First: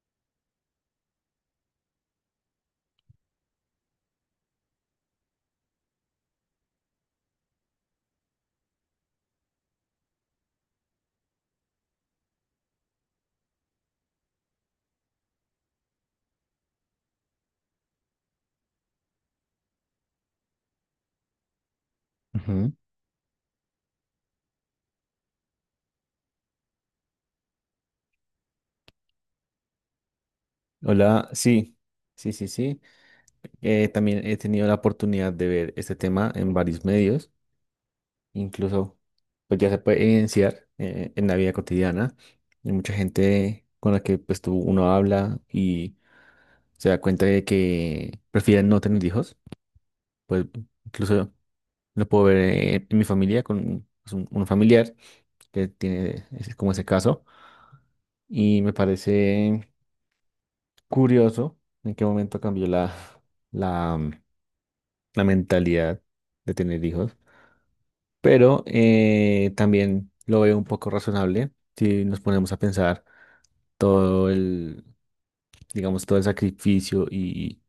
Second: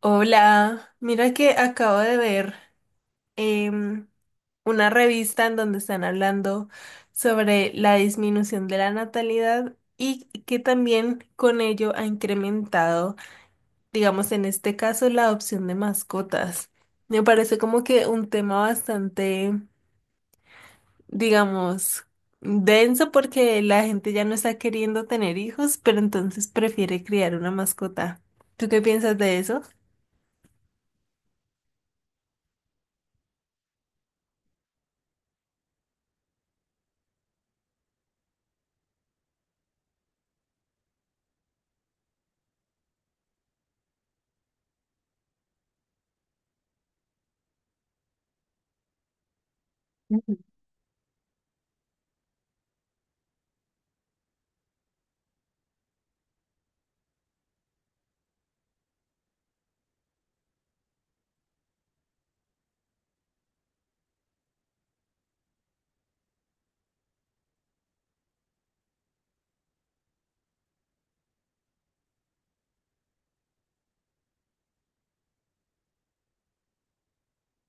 Hola, mira que acabo de ver em, una revista en donde están hablando sobre la disminución de la natalidad y que también con ello ha incrementado, digamos en este caso, la adopción de mascotas. Me parece como que un tema bastante, digamos, Ujú. denso porque la gente ya no está queriendo tener hijos, pero entonces prefiere criar una mascota. ¿Tú qué piensas de eso? Hola, sí, sí. También he tenido la oportunidad de ver este tema en varios medios, incluso pues ya se puede evidenciar en la vida cotidiana. Hay mucha gente con la que pues tú uno habla y se da cuenta de que prefieren no tener hijos. Pues incluso lo puedo ver en mi familia con pues, un familiar que tiene como ese caso y me parece curioso en qué momento cambió la la mentalidad de tener hijos, pero también lo veo un poco razonable si nos ponemos a pensar todo el, digamos, todo el sacrificio y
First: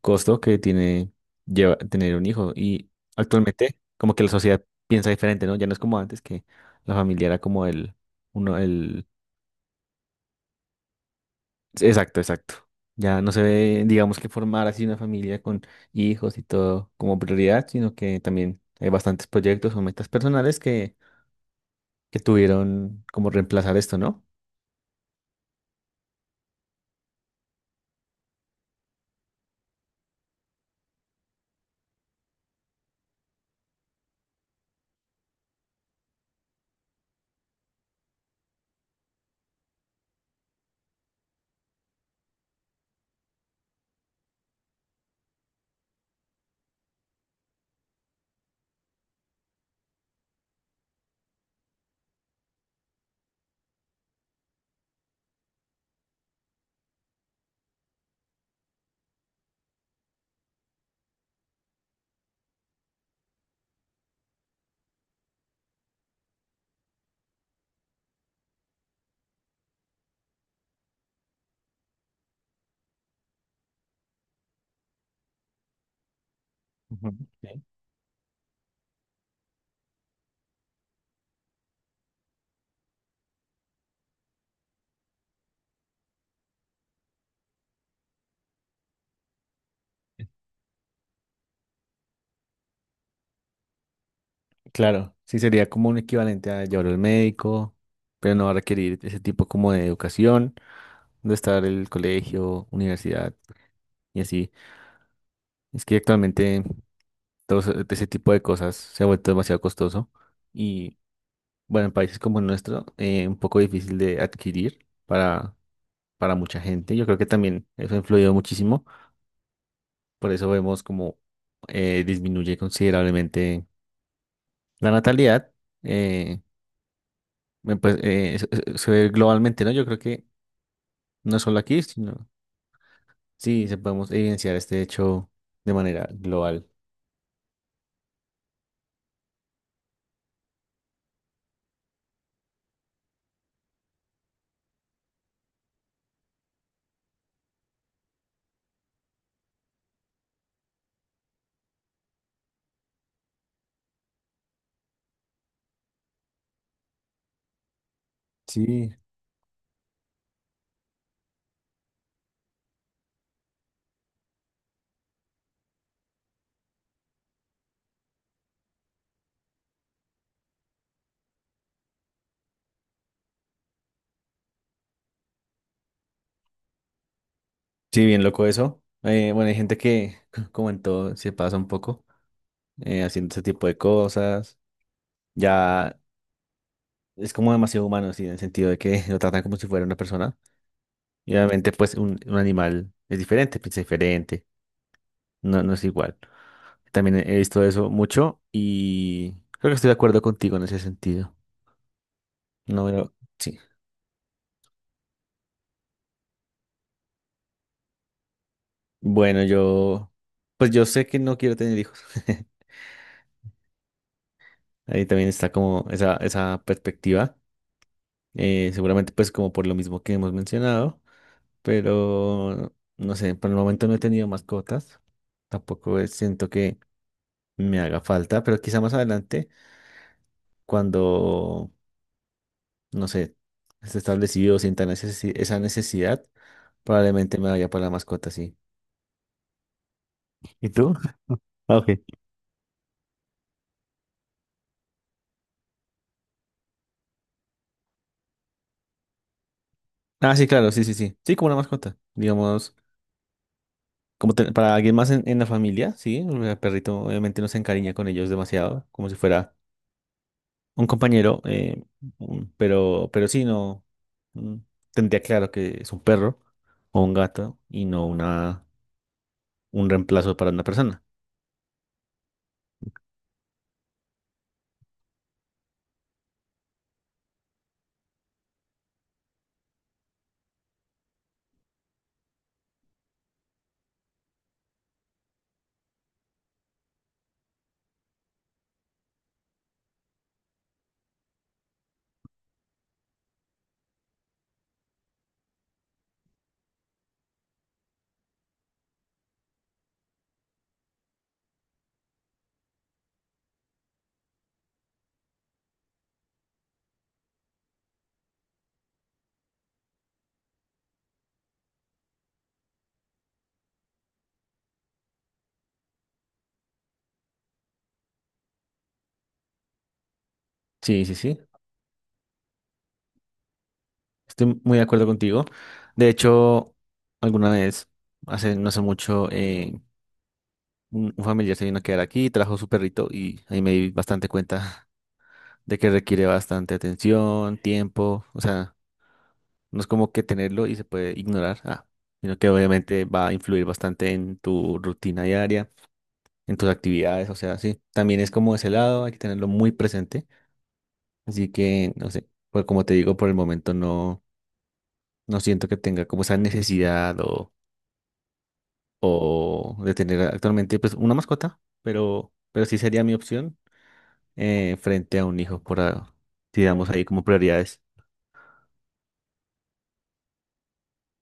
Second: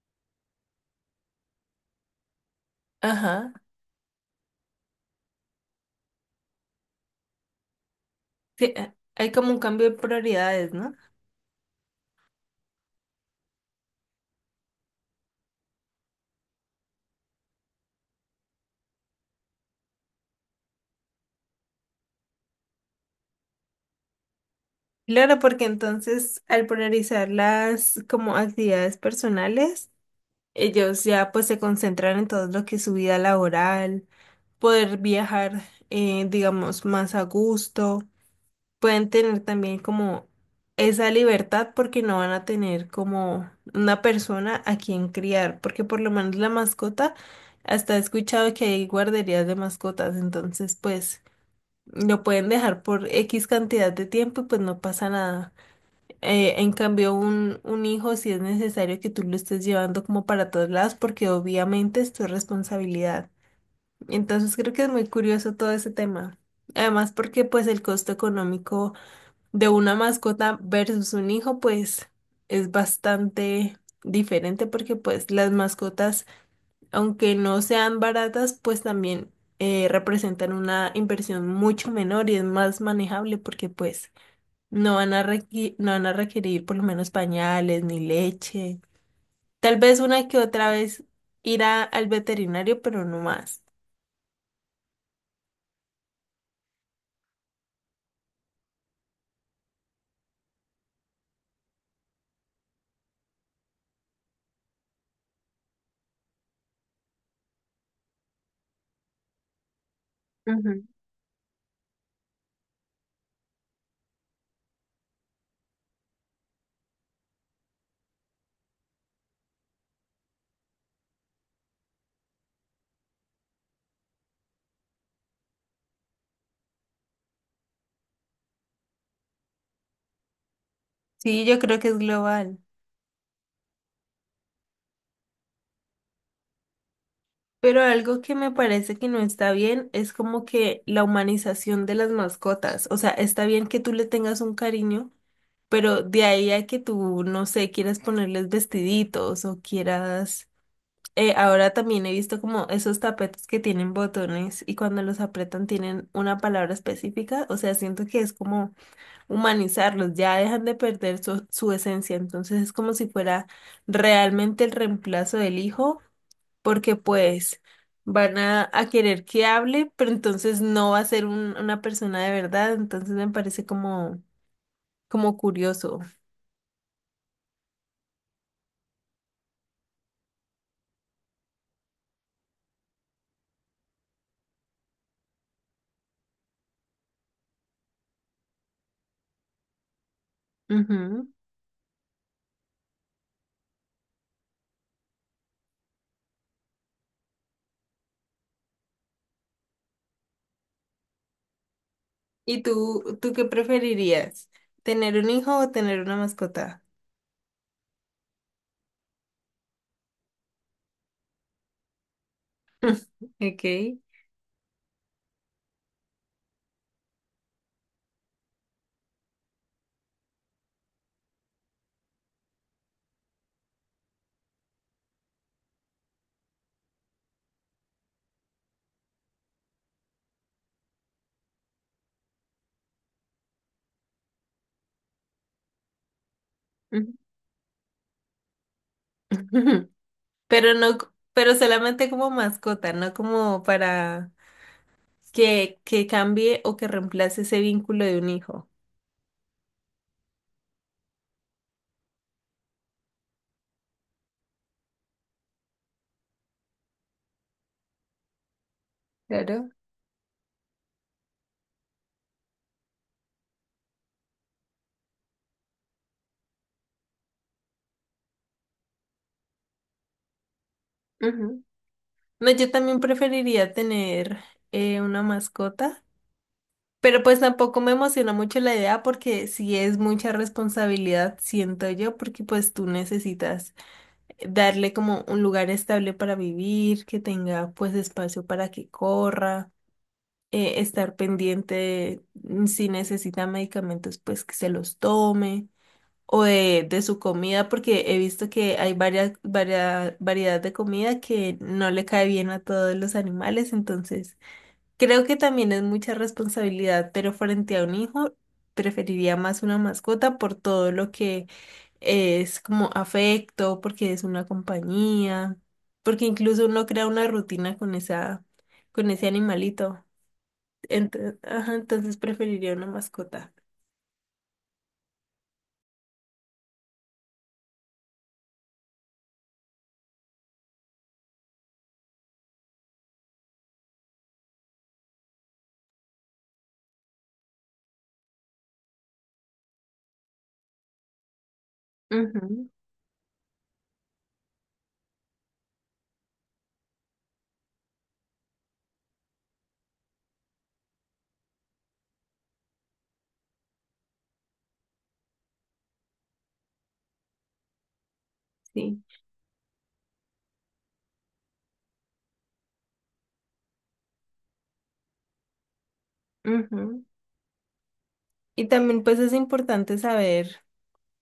costo que tiene tener un hijo. Y Ajá. actualmente, como que la sociedad piensa diferente, ¿no? Ya no es como antes que la familia era como uno, Sí, el, hay como un cambio de prioridades, ¿no? exacto, exacto. Ya no se ve, digamos, que formar así una familia con hijos y todo como prioridad, sino que también hay bastantes proyectos o metas personales que tuvieron como reemplazar esto, ¿no? Claro, porque entonces al priorizar las como actividades personales, ellos ya pues se concentran en todo lo que es su vida laboral, poder viajar, digamos, más a gusto, pueden tener también como esa libertad porque no van a tener como una persona a quien criar, porque por lo menos la mascota, hasta he escuchado que hay guarderías de mascotas, entonces pues... Lo pueden dejar por X cantidad de tiempo y pues no pasa nada. En cambio, un hijo si es necesario que tú lo estés llevando como para todos lados porque obviamente es tu responsabilidad. Entonces creo que es muy curioso todo ese tema. Además porque pues el costo económico de una mascota versus un hijo pues es bastante diferente porque pues las mascotas Ujú. aunque no Sí. sean baratas, pues también representan una inversión mucho menor y es más manejable porque pues no van a requerir por lo menos pañales ni leche. Tal vez una que otra vez al veterinario, pero no más. Claro, sí sería como un equivalente a llevar al médico, pero no va a requerir ese tipo como de educación, de estar el colegio, universidad y así. Es que actualmente todo ese tipo de cosas se ha vuelto demasiado costoso Ujú. y bueno, en países como el nuestro, un poco difícil de adquirir para mucha gente. Yo creo que también eso ha influido muchísimo, por eso vemos como disminuye considerablemente la natalidad eh, pues, se ve globalmente, ¿no? Yo creo que no Sí, yo solo creo aquí, que es sino global. sí, se podemos evidenciar este hecho de manera global. Pero algo que me parece que no está bien es como que la humanización de las mascotas. O sea, está bien que tú le tengas un cariño, pero de ahí a que tú, no sé, quieras ponerles vestiditos o quieras... ahora también he visto como esos tapetes que tienen botones y cuando los apretan tienen una palabra específica. O sea, siento que es como Sí, humanizarlos, ya dejan de perder su esencia. Entonces es como si fuera realmente el reemplazo del hijo, porque pues van a querer que hable, pero entonces no va a ser una persona de verdad. Entonces me parece como curioso. sí, bien loco eso. Bueno, hay gente que, como en todo, se pasa un poco haciendo ese tipo de cosas. Ya es como demasiado humano, sí, en el sentido de que lo tratan como si fuera una persona. Ujú. Y obviamente, pues, un animal es diferente, piensa diferente, no, no es igual. También he visto eso mucho y creo que estoy de acuerdo contigo en ese sentido. ¿Y No, pero tú qué sí. preferirías? ¿Tener un hijo o tener una mascota? Bueno, yo, pues yo sé que no quiero tener hijos. Ok. Ahí también está como esa perspectiva. Seguramente pues como por lo mismo que hemos mencionado, pero no sé, por el momento no he tenido mascotas. Tampoco es- Siento que me haga falta, pero quizá más adelante, cuando, no sé, esté establecido, sienta esa necesidad, Ujú. probablemente me vaya para la mascota, sí. ¿Y Pero no, tú? c- pero Ah, ok. solamente como mascota, no como para que cambie o que reemplace ese vínculo de un hijo. Ah, sí, claro, sí, sí, sí. Sí, como una mascota. Digamos, como para alguien más en la familia, sí. El perrito obviamente no se encariña con ellos demasiado, como si fuera Claro. un compañero. Pero sí, no. mm, Tendría claro que es un perro o un gato y no una, un reemplazo para una persona. Ujú. No, yo también preferiría tener una mascota, pero pues tampoco me emociona mucho la idea porque sí es mucha responsabilidad, siento yo, porque pues tú necesitas darle como un lugar estable para vivir, que tenga pues espacio para que corra, estar pendiente si necesita medicamentos pues que se los tome o de su comida porque he visto que hay varias variedad de comida que no le cae bien a todos los animales, entonces creo que también es mucha responsabilidad, pero frente a un hijo preferiría más una mascota por todo lo que es como afecto, porque es una compañía, porque incluso uno crea una rutina con con ese animalito. Sí, sí, sí. Entonces, ajá, entonces preferiría una mascota. Estoy muy de acuerdo contigo. De hecho, alguna vez, hace no hace mucho, un familiar se vino a quedar aquí, trajo su perrito y ahí me di bastante cuenta de que requiere bastante atención, tiempo, o sea, no es como que tenerlo y se puede ignorar, ah, sino que Ujú, obviamente va a influir bastante en tu rutina diaria, en tus actividades, o sea, sí, también es como ese lado, hay que tenerlo muy presente, así que, no sé, pues como te digo, por el momento no, no siento que tenga como esa necesidad sí. o de tener actualmente pues una mascota, pero sí sería mi opción frente a un hijo, digamos Ujú. ahí como prioridades. Y también pues es importante saber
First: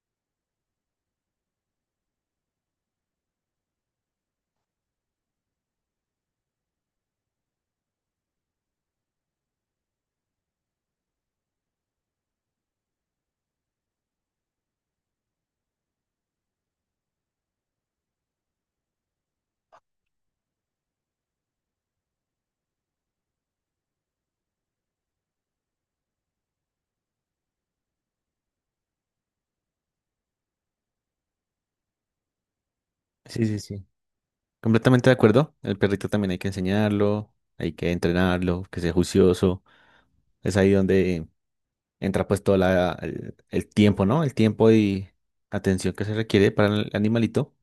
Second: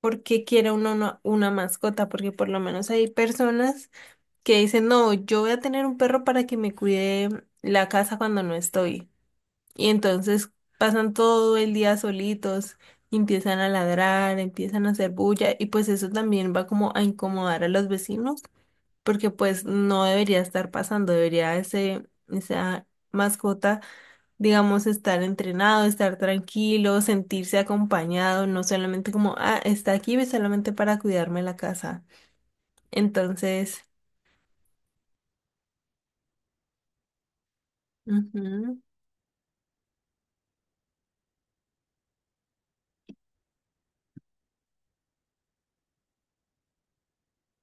por qué quiere uno una mascota, porque por lo menos hay personas que dicen, no, yo voy a tener un perro para que me cuide la casa cuando no estoy. Y entonces pasan todo el día solitos, y empiezan a ladrar, empiezan a hacer bulla y pues eso también va como a incomodar a los vecinos, porque pues no debería estar pasando, debería esa mascota, digamos, estar entrenado, estar tranquilo, sentirse acompañado, no solamente como, ah, está aquí solamente para cuidarme la casa. Sí, sí, Entonces, sí. Completamente de acuerdo. El perrito también hay que enseñarlo, hay que entrenarlo, ujú, que sea juicioso. Es ahí donde entra pues todo el tiempo, ¿no? El tiempo y atención que se requiere para el animalito.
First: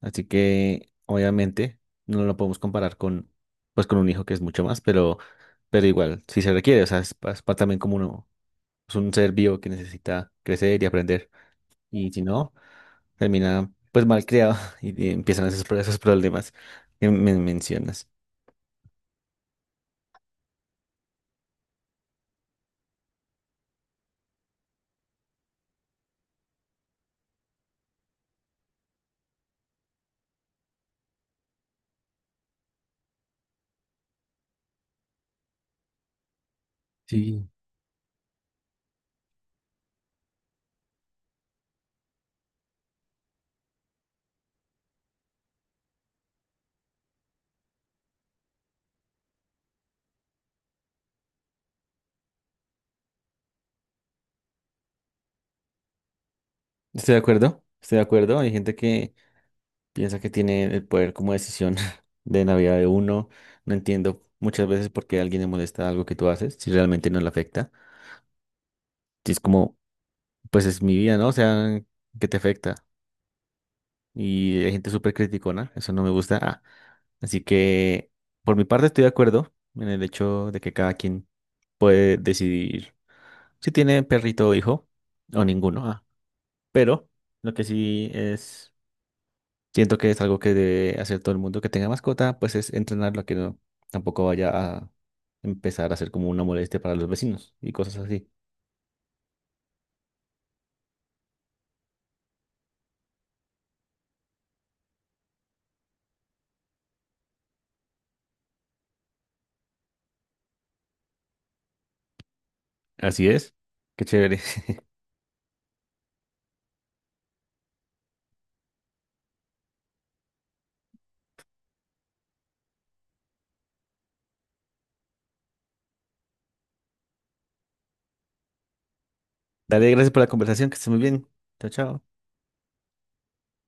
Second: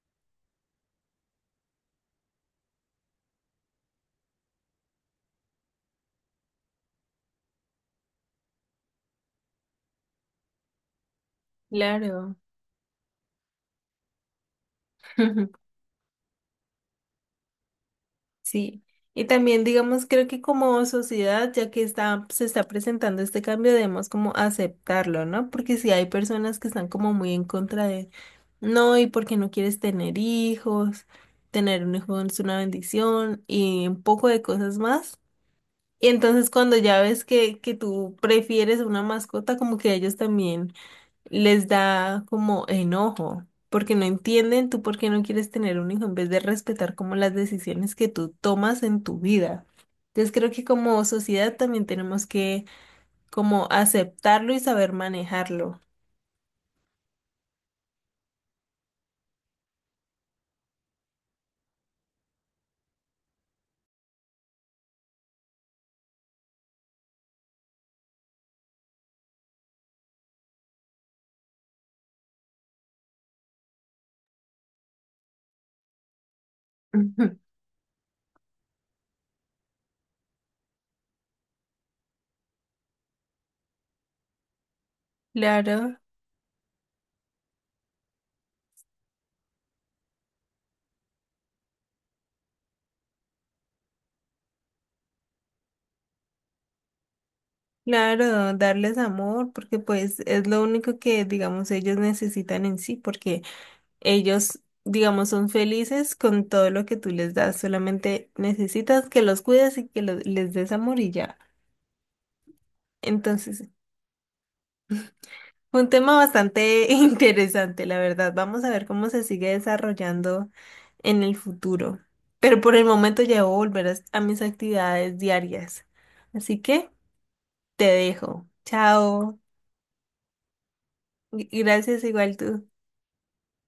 Así que obviamente no lo podemos comparar con, pues, con un hijo que es mucho más, pero igual, sí se requiere. O sea, es, también como uno, es un ser vivo que necesita crecer y aprender. Y si claro. no, termina pues mal creado y empiezan Ujú, esos problemas que me mencionas. sí, y también digamos, creo que como sociedad, ya que se está presentando este cambio, debemos como aceptarlo, ¿no? Porque si hay personas que están como muy en contra de, no, y porque no quieres tener hijos, tener un hijo es una bendición y un poco de cosas más. Y entonces cuando ya ves Sí, que tú prefieres una mascota, como que ellos también... les da como enojo, porque no entienden tú por qué no quieres tener un hijo en vez de respetar como las decisiones que tú tomas en tu vida. Entonces creo que como sociedad también tenemos que como aceptarlo y saber manejarlo. estoy de acuerdo, estoy de acuerdo. Hay gente que piensa que tiene el poder como decisión de la vida de uno. No entiendo muchas veces por qué a alguien le molesta algo que tú haces si realmente no le afecta. Si es como, pues es mi vida, ¿no? O sea, ¿qué te afecta? Y hay gente súper criticona, eso no me gusta. Ah, Ujú. así que por mi parte estoy de acuerdo en el hecho de que cada quien puede decidir si tiene perrito o hijo, o ninguno, Claro, ah. Pero lo que sí es, siento que es algo que debe hacer todo el mundo que tenga mascota, pues es entrenarlo a que tampoco vaya a empezar a ser como una molestia para los vecinos y cosas así. claro, darles amor, porque pues es lo único que, digamos, ellos necesitan en sí, porque ellos, digamos, son felices con todo lo que tú les das, solamente necesitas que los cuides y que les des amor y ya. Así es. Entonces, Qué chévere. fue un tema bastante interesante, la verdad. Vamos a ver cómo se sigue desarrollando en el futuro. Pero por el momento ya debo volver a mis actividades diarias. Así que te dejo. Chao. Dale, gracias por la conversación, que estés muy bien. Chao, chao. Gracias igual tú.